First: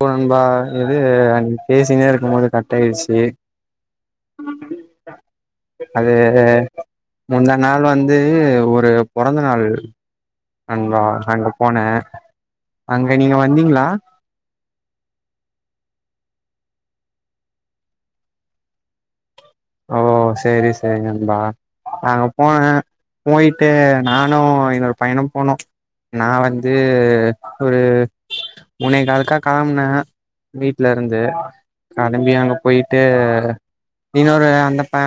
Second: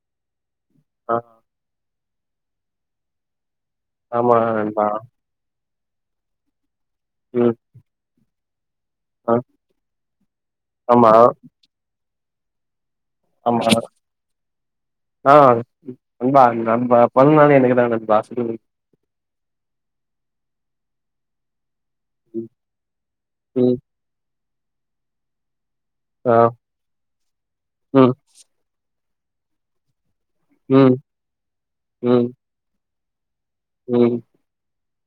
போ நண்பா இது ஆ அன் பேசினே இருக் போம்போதே கட்டாயிடுச்சி ஆமா நண்பா அது முந்த ம் நாள் வந்து ஒரு ஆ பொறந்த நாள் அங்க ஆமா அங்க போனே அங்க நீங்க வந்தீங்களா ஆஹ் நண்பா [unintelligible] பொறனாலே எனக்குதான் நண்பா ஓ செரி செரி நம்பா அங்க ம் போனே போயிட்டு ம். நானு ன்னொரு பாயனு போனோம் ஆ நான் வந்து ஒரு ம் முனை கால் அக்கா கானம்னா ம் வீட்டு்லருந்து ம் களம்பி அங்க போயிட் டா ம் இன்னொரு அந்த அ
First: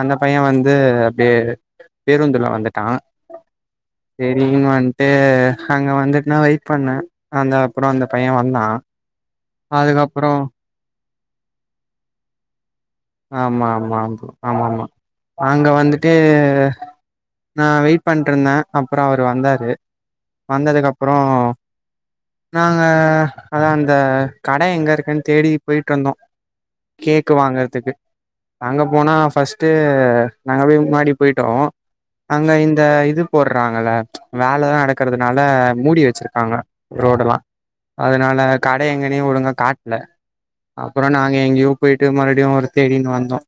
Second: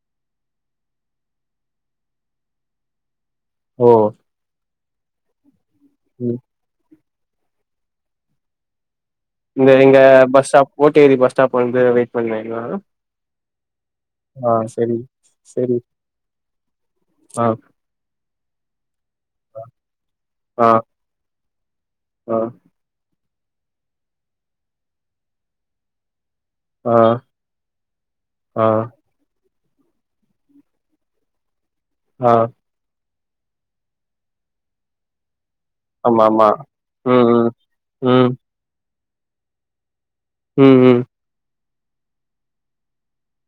அந்த பைய வந்து அப்படிய பேருந்துல வந்துட்டா ஓ சரிமன் ஏ அங்க வந்துட் நா ம் வெயிட் பண்ணே அந்த அப்பற அந்த பைய வந்தான் இந்த இங்க பஸ் ஸ்டாப் போ ரிஸ்சேரி ஸ்டாப் வந்து வெய் பண்ணங்களா ஆமா ஆம் ஆ ஆ ஆமமா அங்க சரி வந்துட்டு ஹ ஆ நா வெயிட் பண்ணட்ருந்தே அப்பற அவர் வந்தாரு ஆ வந்ததுக்கப்பற ஆ நாங்க அதான் ஹ அந்த கடை எங்க இருக்குன்னு தேடி போயிட்ருந்தோ ஆ கேக்கு வாங்கறதுக்கு ஆ அங்க போனாப் ஃபஸ்ட்டு ஹ நாங்க போய் முன்னாடி போய்ட்டோ ஆ அங்க இந்த இதுப் போடுறாங்கல ச் வேலைதா நடக்கறதுனால மூடி ஆமா ஆமா வச்சிருக்காங்க ரோடு ல்லா ம் ம் அதனால கடை எங்க நீ ஒழுங்கா காட்ல ம் ம் அப்பற நாங்க எங்கேயோப் போயிட்டு மறுடியு தேடினு வந்தோ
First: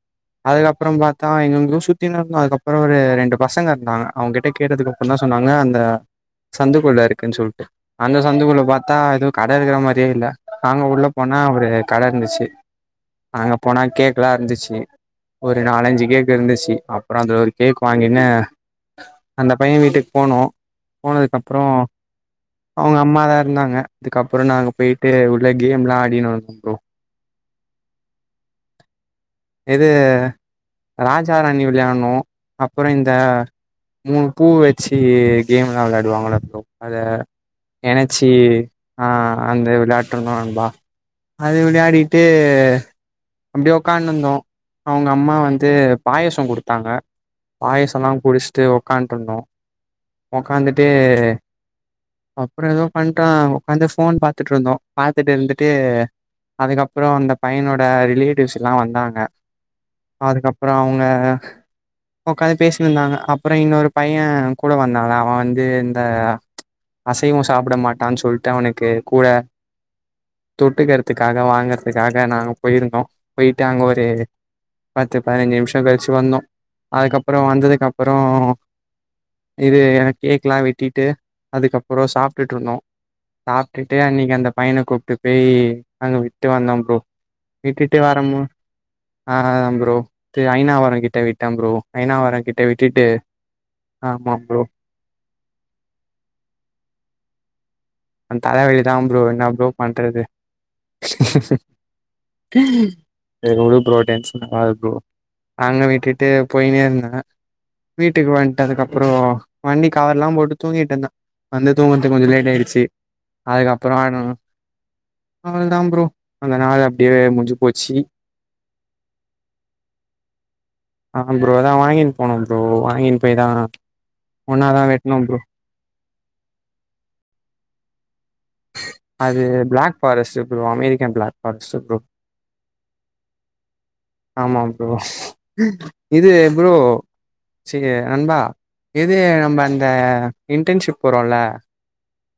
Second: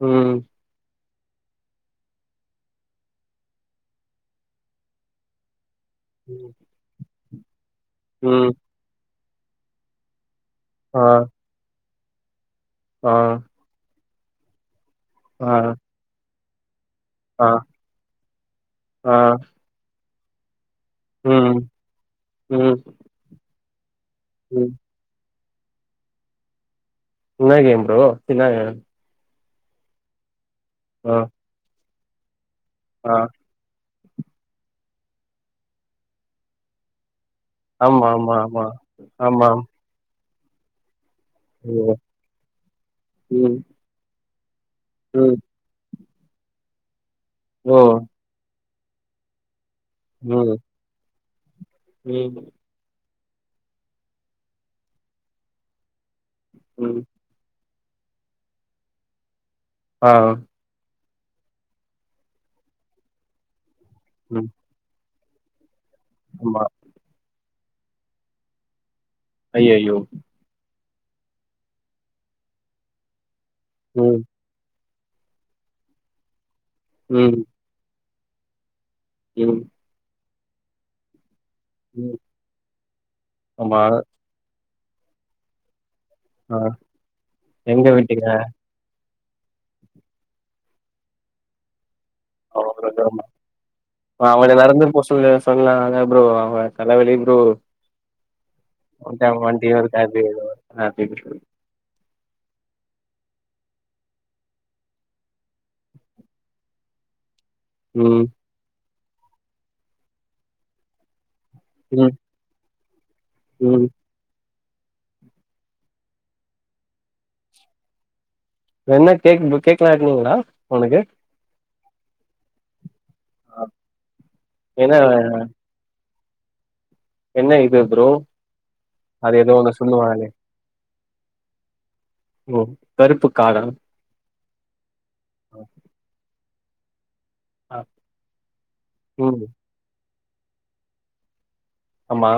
ம் அதுக்கப்புற ப தா எங்கங்கக்கு சுத்தினு இருந்தொ அதுக்கப்பற ஒரு ரெண்டு பசங்க இருந்தாங்க அவங்க கிட்ட கேட்டதுக்குப்பற தா சொன்னாங்க அந்த ம் சந்து குள்ளாறு இருக்குனு சொல்டு அந்த ம் சந்துக்குல்ல பத்தா எதோ கடை இருக்கிற மாரியே இல்ல அங்க ஆ உள்ள போனா ஒரு கட இருந்துச்சு ஆ அங்க போனா கேக் எல்லா இருந்துச்சு ஆ ஒரு நாலஞ்சு கேக் இருந்துச்சி அப்புற அந்த ஆ ஒரு கேக் வாங்கின்னு ஆ அந்த பைய வீட்டுக்கு போணோ போனதுக்கு அப்புற ம் ம் அவங்க அம்மாதா இருந்தாங்க அதுக்கப்புற ம் நாங்க போயிட்டு கேம்லா ஆடினு இருந்தம் ப்ரோ என்ன கேம் ப்ரோ என்ன கேமு இது ராஜாராணி விளாண் அப்பறொ இந்த ஆ மூணு பூ வச்சு கேம்மெலா வெளயாடுவாங்கள ஃப்ரோ அத ஆமா எணச்சி ஆமா ஆமா ஆஹ் ஆமா அந்த விளையாட் டுருந்தோ நண்பா அது ஓ விளையாடிட்டு ம் அப்டியே உக்காந்து ந்தோ அவங்க அம்மா ம் வந்து பாயசொ குடுத்தாங்க ஓ பாயாசலா குடுச் ட்டு உக்காட்டுருந்தோ ம் உக்காந்துட்டு ம் வண்ட்டோ உக்காந்து ஃபோன் பாத்துட்டுருந்தோ பாத்துட்டு இருந்துட்டு ம் அதுக்கப்றொ அந்தப் என்னோட ரிலேட்டிவ்ஸ்லா வந்தாங்க ஆ அதுக்கப்பற அவுங்க அஹ் உக்காந்து பேசினுரிந்தாங்க அப்புற இன்னொரு பைய ம் கூட வந்தானா அவ வந்து இந்த ஆமா அசைவோ சாப்புட மாட்டான்னு சொல்ட்டு அவனுக்கு கூட ஐயையோ தொட்டுக க்காக வாங்றதுக்காக நாங்க போயிருக்கோம் போயிட்டாங்க ஒரு ம் பத்து பதினஞ்சு நிம்ஷம் கழிச்சி வந்தோம் ம் அதுக்கப்றம் வந்ததுக்குக்கப் புறம் ம் இது எனக் கேக்லாங் வெட்டிட்டு அதுக்கப்புறம் ம் சாப்ட்டுட்டு இருந்தோம் ஆமா சாப்ட்டுட்டு அன்னிக்கு அந்தப் பைனக் கூப்ட்டு பேய் அங்க விட்டு ஆ வந்தோம் ப்ரோ எங்க விட்டுட்டு விட்டீங்க வாரம்போ ஆஹ்ன் ப்ரோ இது ஐநாவரம் கிட்ட விட்டன் ப்ரோ ஐனாவரோ கிட்ட விட்டுட்டு ஆமா அவன ப்ரோ நடந்துப்போ சொல்லு சொல்லாத ப்ரோ அவன் தலவலி ப்ரோ அவன் தலவலிதான் ப்ரோ அவன்ட்ட அவ என்னா ப்ரோ வண்டியு இருக்காது பண்றது செரி உடு ப்ரோ டென்ஷன் ஆவாத ப்ரோ அங்க விட்டுட்டு போயினே இருந்தேன் ம் வீட்டுக்கு வன்ட்டு அதுக்கப் புறோ வண்டி கவறெல்லாம் போட்டு தூங்கிட்டு இருந்தேன் வந்து ம் தூங்குர்த்துக்கு கொஞ்சொ லேட் ஆயிச்சு ம் அதுக்கப்பறம் ஆயிணும் அவளோதான் ப்ரோ அந்த நாள் அப்டியே முடிஞ்சு போச்சி என்ன கேக் கேக்லாம் வெட்னீங்களா அவனுக்கு நா வாங்கினு போனே ப்ரோ வாங்கினு போய்தா ஒன்னாதா என்ன வெட்ணும் ப்ரோ என்ன இது ப்ரோ அது எதோ ஒன்னு பிளாக் சொல்லுவானே forest bro அமெரிக் ரிக்க black forest bro ஓ கருப்பு காடா ஆமாம் ஓ இது ப்ரோ அ, செரி நண்பா இது ம் நம்ம அந்த இன்டென்ஷிப் போறோல ஆமா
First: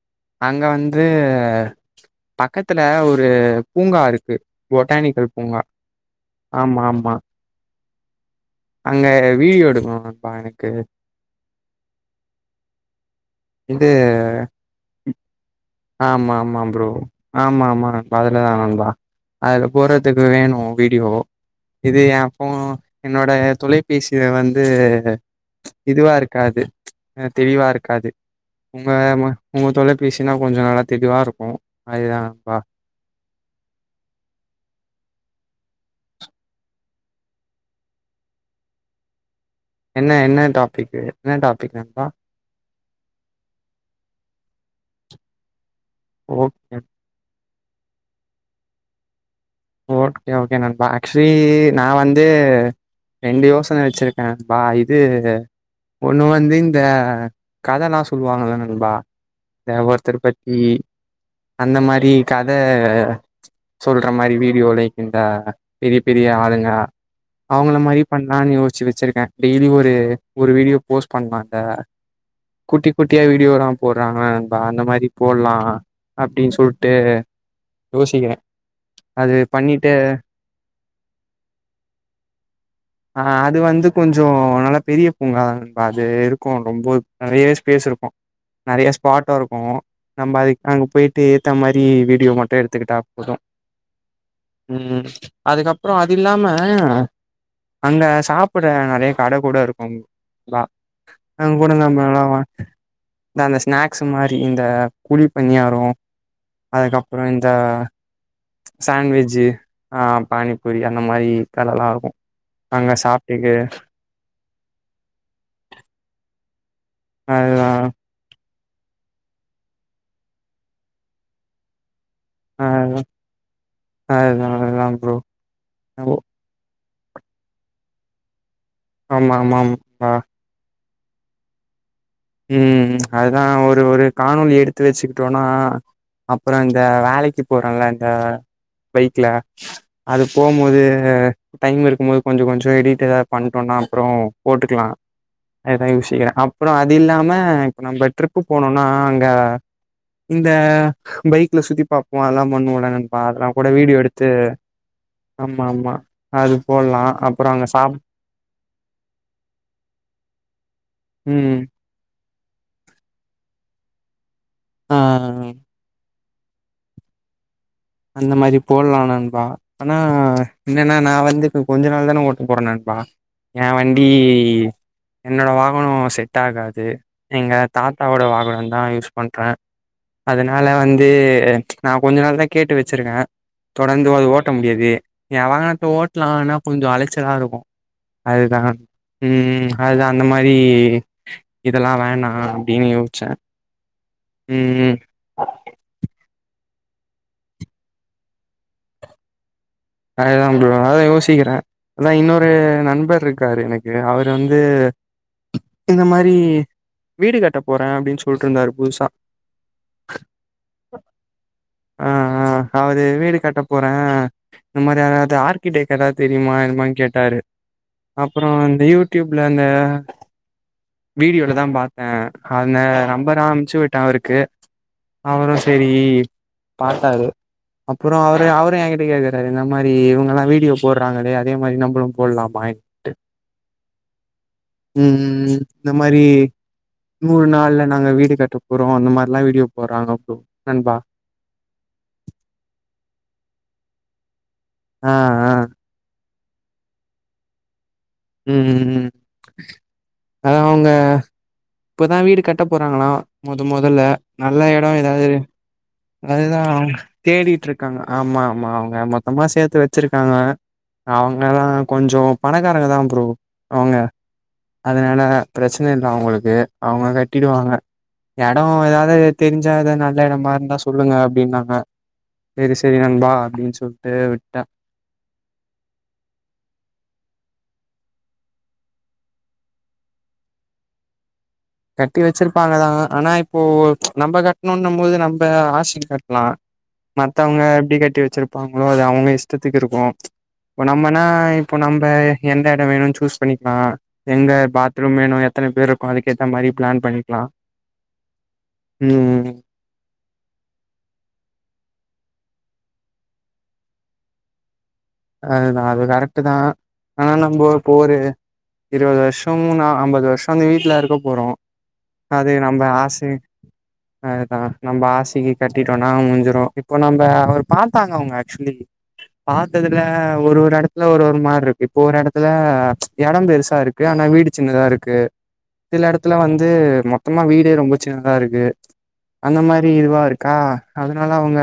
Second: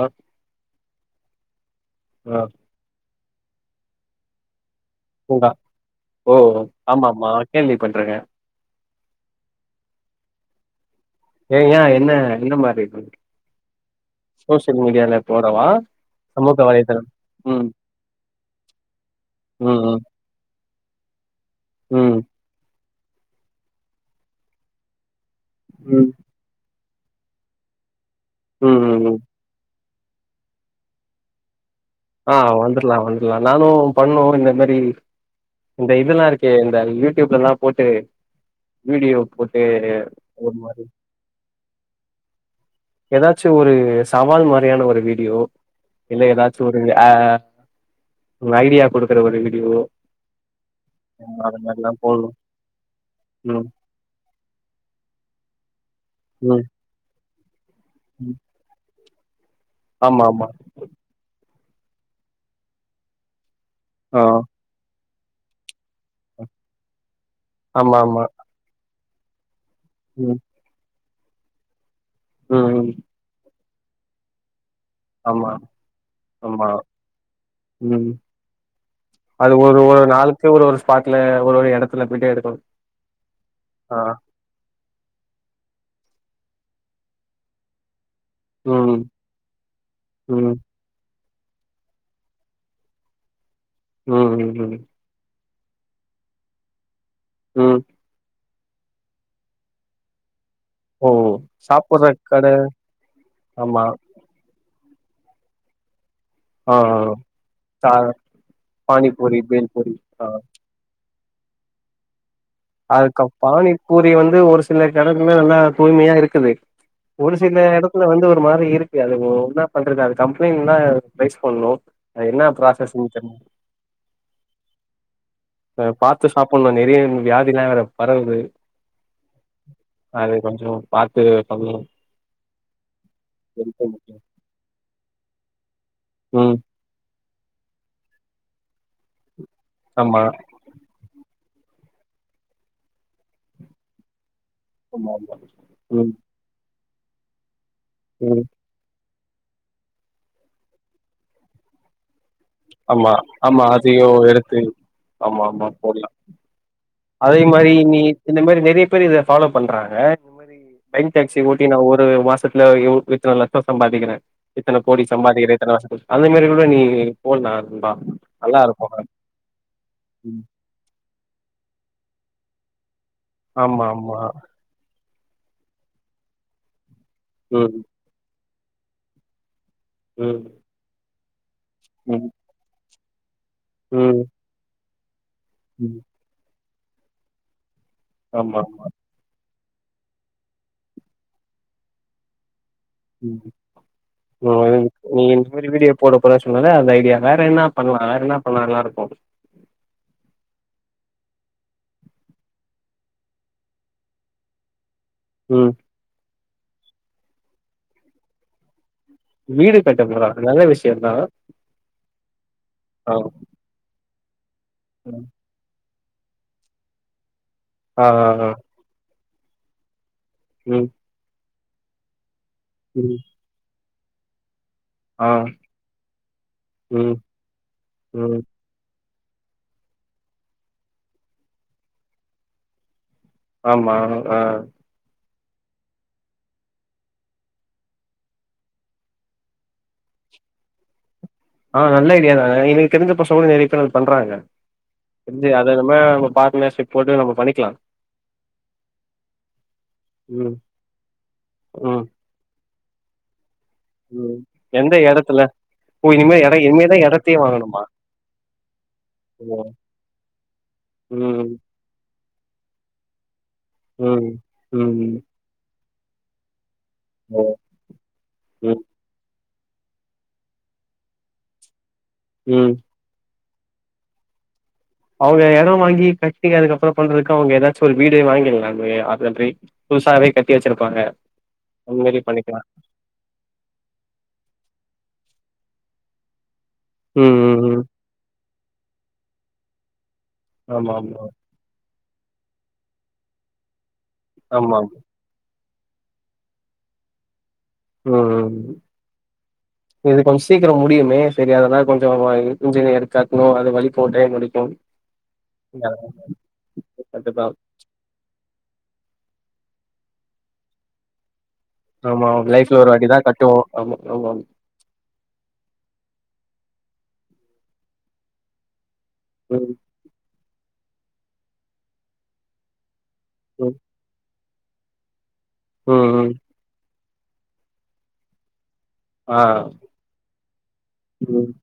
அங்க வந்து ச்ச் ஆ பக்கத்துல ஒ ரு பூங்கா இருக்கு பூங்கா ஒ ஒ ஒ ஆமா ஆமா கேள்வி பட்ருக்க அங்க வீடியோ எடுக்னு நண்பா எனக்கு ஏ ஏன் என்ன என்ன மாரி இது இது சோசியல் மீடியால போடவா? ஆமா சமூக ஆமா ப்ரோ வலைதளம் ஆமா ம் ஆமா நண்பா அதுலதா நண்பா, அதுல ம் போறதுக்கு வேணு வீடியோ ம் இது ஏ ம் ஃபோ என்னோட தொலைபேசில வந்து ம் இதுவா இருக்காது ச்ச் அ தெளிவா இருக்காது ம் உங்க ம் ம் உக தொலை [unintelligible] கொஞ்ச நல்லா தெளிவாருக்கோ ஆ வந்தர்லா வந்தலா, நானு பண்ணு இந்தமேரி இந்த இதலா இருக்கே இந்த யூடியூப்லலா போட்டு வீடியோ போட்டு எ என்ன என்ன ஒரு மாரி டாபிக்கு என்ன டாபிக் நண்பா எதாச்சு ஒரு சவால் மாரி வேணு ஒரு வீடியோ இல்ல எதா ஓகே ஒரு அ ஒரு ஐடியா குடுக்குற ஒரு வீடியோ ஓகே ஓகே நண்பா ஆக்சுவலி அந்த நா மாரிலா வந்து போடணு ரெண்டு ம் யோசன வெச்சிருக்கே நண்பா இது ஒண்ணு வந்து இந்த கதல்லா ம் சொல்வாங்கள நண்பா [unintelligible] ஒர்த்தர் ஆமா ஆமா பத்தி அந்த மாரி கத சொல்ற ஆ மாரி வீ உலைக்கின்ற பெரிய பெரிய ஆளுங்குளா அவங்ள ஆமா மாரி ஆமா பண்லான்னு யோசுச்சு வெச்சிரு டெய்லி ஒரு து ம் ஒரு வீடியோ போஸ்ட் பண்றாங்க ம் குட்டி ம் குட்டியா வீடியோதா போடுறாங்கல்ல நண்பா அந்த மாரி ஆமா போடலா அப்டின் ஆமா சொல்ட்டு ம் யோசிக்கிறே அது ஒரு ஒரு நாளுக்கு ஒரு ஒரு ஸ்பாட்ல ஒரு ஒரு எடத்துல போய்ட்டு எடுக்கணு ஆ அது வந்து ஆஹ் கொஞ்சோ நல்லா பெரிய பூங்கா தா அது இருக்கு ரொம்ப நெறைய ஸ்பேஸ் இருக்கு நெறைய ம் ஸ்பாட்டா இருக்கு நம்ப ம் அதுக்கு அங்க போயி ஏத்த மாரி வீடியோ மட்டு எடுத்துக்கிட்டா போது ம் ம் ம் அதுக்கப்ரொ அது இல்லாம ம் அங்க சாப் புட நெறைய கட கூட இருக்கும் அ ஓ சாப்புட்ற கட [unintelligible] இந்த ஆமா ஸ்நாக்ஸ் மாரி இந்த குழி பணியாரோம் ஆஹ்ஹ அஹ் சாண்ட்வெஜ் ஆஹ் பானிபூரி அந்த மாரி தனல்லாகும் அதுக்கு பானிப்பூரி வந்து ஒரு சில கடத்துல நல்லா தூய்மையா இருக்குது ஒரு சில அதுதா எடத்துல வந்து மாரி இருக்கு அது என்ன பண்றது அது கம்ப்ளைண்ட் தா ரெய்ஸ் பண்ணு அது என்ன அதுதா ப்ரோசஸ்னு தெர் உம் அதுதா அதுதா ப்ரோ பாத்து சாப்பட்ணும் நெறைய [unintelligible] [unintelligible] வேற பரவுது ஆமா ஆமாம் அ அது கொஞ்சோ பாத்து பண்ணு ம் ம் அதுதா ஒரு ஒரு காணொலி எடுத்து வச்சிக்கிட்டோன்னா ம் அப்பறோ இந்த வேலக்கி போறல்ல அந்த பைக்ல ஆமா அது போம்போது டைம் இருக்கும் போது கொஞ்ச கொஞ்ச எடிட் எதாவது பண்ட்டோன்னா அப்றொ போட்டுக்கலா ஆமா ஆமா அதுதா ம் யோசிக்கிறே அப்றொ அத் து இல்லாம நம்ப ட்ரிப்பு ம் போனோன்னா க இந்த பைக்ல சுத்தி பாப்போ அதுல்லா பண்ணுவோல்ல ஆமா நண்பா அதல்லா ஆமா கூட வீடியோ அதையு எடுத்து ஆமா ஆமா அது போல் அதே மாரி நீ இந்த மேரி நெறைய பேர் இத ஃபாலோ பண்றாங்க பைக் டாக்ஸி ம் ஓட்டி நா ஒரு ஒரு மாசத்துல யொ இத்தன லட்சம் சம்பாதிக்கறே இத்தன ஆ கோடி சம்பாதிக்கறே இத்தன வருஷத்துல அது மாரி கூட நீ போட்லா நண்பா அந்த மாரி நல்லா போட்லா இருக்கு நண்பா ஆனா என்னன்னா நா வந்து கொஞ்ச நாள் தான ஓட்ட போறே நண்பா எ ஆமா வண்டி ஆமா என்னோட வாகனம் செட் ஆகாது எங்க ம் தாத்தாவோட வாகனோ நா யூஸ் பண்ற ம் அதனால வந்து நா கொஞ்ச ம் நாள் தா கேட்டு வச்சிருக்க தொடந்து ம் அது ஓட்ட முடியாது என் வாகனத்த ம் ஓட்லா ஆனா கொஞ்சோ அலைச்சலா இருக்கும் அதுதா ஆமா ம்ம் அதுதா அந்த மாரி இதெல்லா வேணா அப்டின்னு யோசிச்சே ம் ஓ ம் நீ இந்த மாரி வீடிய போடப் போட சொன்னல்ல அந்த ஐடியா வேற என்ன பண்ணலா என்ன பண்ணா நல்லா இருக்கு அதுதா ப்ரோ அதுதா யோசிக்கிறே அதா இன்னொரு நண்பர் இருக்காரு எனக்கு அவரு வந்து ம் இந்த மாரி வீடு கட்ட போறே அப்டீன்னு சொல்ட்டு இருந்தாரு புதுசா வீடு கட்ட போறாரா நல்ல விஷயந்தா ஆ ஆ அவரு ஆ வீடு கட்ட போறே இந்த மாரி ம். அதாது ஆர்க்கிடெக் எதாது தெரியுமா என்மான்னு கேட்டாரு ஆ ஆ அப்பறோ ஆ இந்த யூத் ட்யூப்ல அந்த ம் வீடியோ எடுத் அதா பாத்தே அந்த ம் நம்பரா அம்ச்சி விட் டவருக்கு ஆ அவரு சேரி ம் பாத்தாரு அப்பறோ ம் அவரு அவரு என்கிட் [unintelligible] சரி இந்த மாரி இவங்கெல்லா வீடியோ போடுறாங்களே அதே மாரி நம்மளு போடலாமா என் ஆமா ஆ ம் இந்த மாரி நூறு நாள்ல நாங்க வீடு கட்ட போறோ அந்த மாரிலா வீடியோ போடுறாங்க ப்ரோ நண்பா ஆ நல்ல ஐடியா தாங்க எனக்கு தெரிஞ்ச பசங்க கூட நிறைய பேர் அத பண்றாங்க ஆ தெரிஞ்சி ஆ அத நம்ம பாக் ஜிம்னாஸ்டிக் போட்டு நம்ம பண்ணிக்கலா ம் ம் ம் அவங்க ம் இப்பதா வீடு கட்ட போறாங்களா மொத மொதல்ல ம் நல்ல இடோ எந்த ஏதாது எடத்துல ஓ இனிமே எட அதுதா இனிமேதா எடத்தையே தேடிட்டு வாங்கணுமா இருக்காங்க ஆமா ஆமா அவங்க மொத்தமா ஓ சேத்து வச்சிருக்காங்க ம் அவங்கெல்லா கொஞ்சோ பணக்காரங்க தா ப்ரோ அவங்க ம் ம் அதனால பிரச்சன பிரச்சன இல்ல அவங்களுக்கு அவங்க ஓ கட்டிடுவாங்க எடோ ம் ஏதாது தெரிஞ்சா எதா நல்ல இடமா இருந்தா சொல்லுங்க அப்டின்னாங்க ம் சேரி சேரி நண்பா அப்டின் சொல்ட்டு விட்டே அவங்க எடம் வாங்கி கட்டி அதுக்கப்பற பண்றதுக்கு அவங்க ஏதாச்சும் ஒரு வீடு வாங்கிட்லாமே அதுகாண்றி புதுசாவே கட்டி வச்சிருப்பாங்க அந்த கட்டி மாரி பண்ணிக்கலா வச்சிருப்பாங்க தா ஆனா இப்போ நம்ம கட் ணேணுன்னும்போது நம்ப ஆசிக் கட்லா ம் ம் மத்தவங்க ம் எப்டி கட்டி வச்சிறுப் பாக்போனா அது அவங்க இஷ்டத்துக்கு இருக்கு இப்ப ஆமா ஆமா நம்மனா இப்போ நம் நய் எந்த எடம் வேணுன்னு சூஸ் பண்ணிக்கலா எங்க ஆமா பாத்ரூம் வேணு எத்தனபேர் இருக்கும் அதுக் ஏத்த மாரி பிளான் பண்ணிக்கலாம் [unintelligible] இதுக் அமிச் சீக்கிரம் முடியுமே சரி அதெல்லாம் கொஞ்சம் இன்ஞினியர்க் காட்னோ அத வலிக்கும் [unintelligible] நா அது கரெக்ட்தா ஆனா கண்டிப்பா நம்ப போரு இருவது வருஷம் நா அம்பது வருஷம் இந்த வீட்ல் இருக்க போறோம் ஆமா அது லைஃப்ல நம்ம ஒரு வாட்டிதா ஆசை கட்டுவோ ஆமா ஆமா அதான் நம்ப ஆசைக்கு கட்டிட்டோனா முஞ்சூரும் ம் இப் நம்ப அவர் பாார்த்தாங்க அவங்க ஆக்சுலி [unintelligible] இல்ல ஒரு ஒரு எடத்துல ஒரு ஒரு மாரி இருக்கு இப்ப ஒரு எடத்துல எடம் பெருசா ம் இருக்கு ஆனா வீடு சின்னதா இருக்கு சில ம் ம் எடத்துல வந்து மொத் மொத்தமா வீடே ரொம்ப சின்னதா இருக்கு ஆ அந்த மாரி இதுவா இருக்கா அதனால ம் அவங்க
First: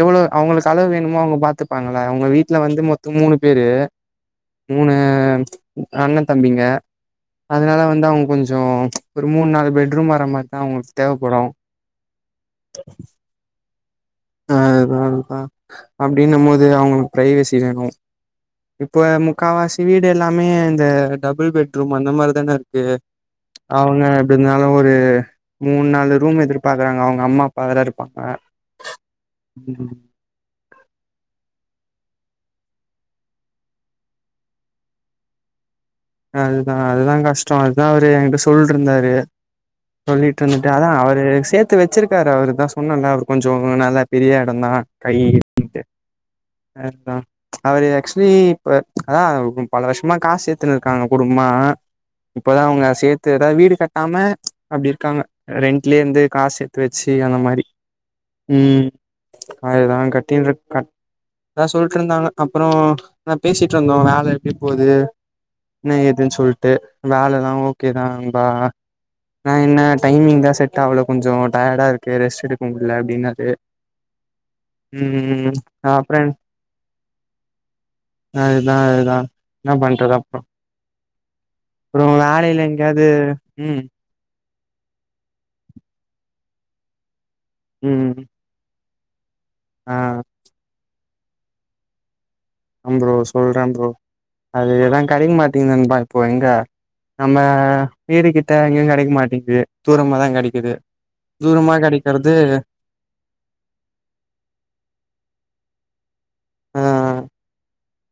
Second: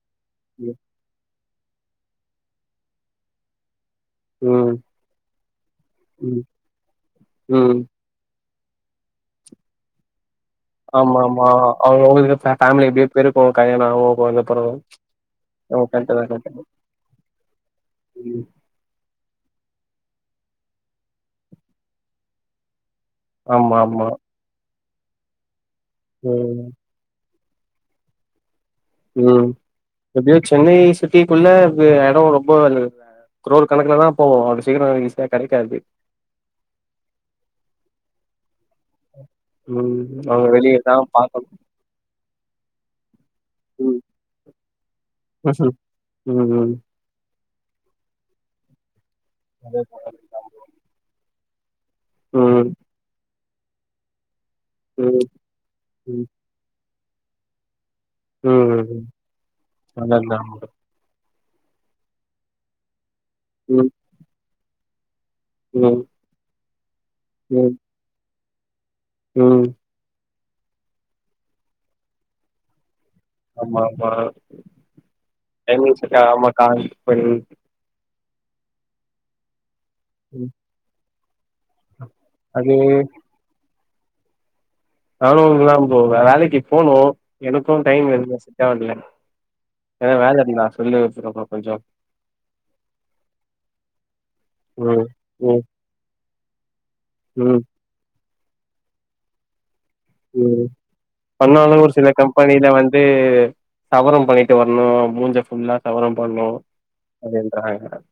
எவ்ளோ அவங்களுக்கு ம் அளவு வேணுமோ அவங்க பாத்துப் பாங்களா அவங்க வீட் வீட்ல வந்து மொத்தம் மூணு பேரு ம் மூணு அண்ண ம் தம்பிங்க அதனால ம் வந்து அவங்க கொஞ்சம் கொஞ்சே ஒரு மூண் நாலு பெட்ரூம் வரமாரி ஆமா ஆமா அவங்கவங்களுக் ஃபேமிலி எப்படியூம் பெரூக்கூம் கல்யாணம் ஓ ஆ அதுவேறப்ப, தா அப்டின்னூம் கரெக்ட் போது அவங்களுக்கு பிரைவெசி வேணும் தா இப்ப முக் முக்காவாசி வீடு எல்லாமே இந்த டபுள் பெட்ரூம் அந்த மாதிரி தானே இருக்கு ஆமா அவங்க ஆமா. எப்படிருந்தாலும் ஒரு மூண் நாலு ரூம் ம், எதிர்பாக்குறாங்க அவங்க அம்மா அப்பா வேற இருப்பாங்க ம் எப்டியோ சென்னை சிட்டிக்குள்ள எடோ ரொம்போ க்ரோ கணக்கலதா போவு அவ்ளோ சீக்ரோ ஈசியா கெடைக்காது அதுதா அதுதா கஷ்டோ அதுதா அவரு என்கிட்ட சொல்ருந்தாரு ம். சொல்லிட்டு அவங்க இருந்துட்டு வெளிய அதா தான் அவரு பாக்கணும். சேத்து வச்சிருக்காரு அவருதா பொண்ணுள்ள அவர் கொஞ்சோ நல்ல ம். பெரிய இடம் தா ம், ம். [unintelligible] அதா அவர் ஆக்ஸ்லி இப்ப அதா பல அதேதான். வருஷமா காஸ் சேத் [unintelligible] குடும்மா இப்பதா உங்க சேத் த்து எதா வீடு கட்டாம அப்டி இருக்காங்க ரெண்ட்லயே வந்து ம், காஸ் சேத் வச் சேரி அந்த மாரி ம், உம் ம், ம். அதுதா அதான் கட்டிற கட் அதா சொல்டு இருந்தாங்க அப்றோ நா பேசிட்டு ம், இருந்தோ வேல இப்போது என்ன ம், எதுன்னு சொல்டு வேலல்லா ம், ஓகேதா [unintelligible] நா ம். என்ன டைமிங் தா செட்டாவுல கொஞ்சோ டையடா இருக்கு ரெஸ்ட் எடுக்க முள்ள ஆமா ஆமா ம் எங்க செட் ஆகல ஆமா கால் பன் ஆஹ் இதா அதா நா பண்ற உம் அப்றோ வேலையில எங்கயாவது உம் நானு [unintelligible] ப்ரோ வேலைக்கி போனு எனக்கும் டைம் ம் எதுமே செட் ஆவுரதில்ல ஆ எதா வேல இருந்தா சொல்லு [unintelligible] பஞ்சாப் ஆம் ப்ரோ சொல்ற ப்ரோ அது எதா ம், கடைக்க ம், மாட்டீங்து நண்பா இப்போ எங்க நம்ம ம். மீரி கிட் ட எங்கியு கெடைக் மாட்டிங்து உம் பண்ணாலு ஒரு சில கெடைக்கறது கம்பெனில வந்து சவரம் பண்ணிட்டு வர்ணும் மூஞ்ச ஃபுல்லா. சவரம் பண்ணோ ஆ அப்டிறாங்க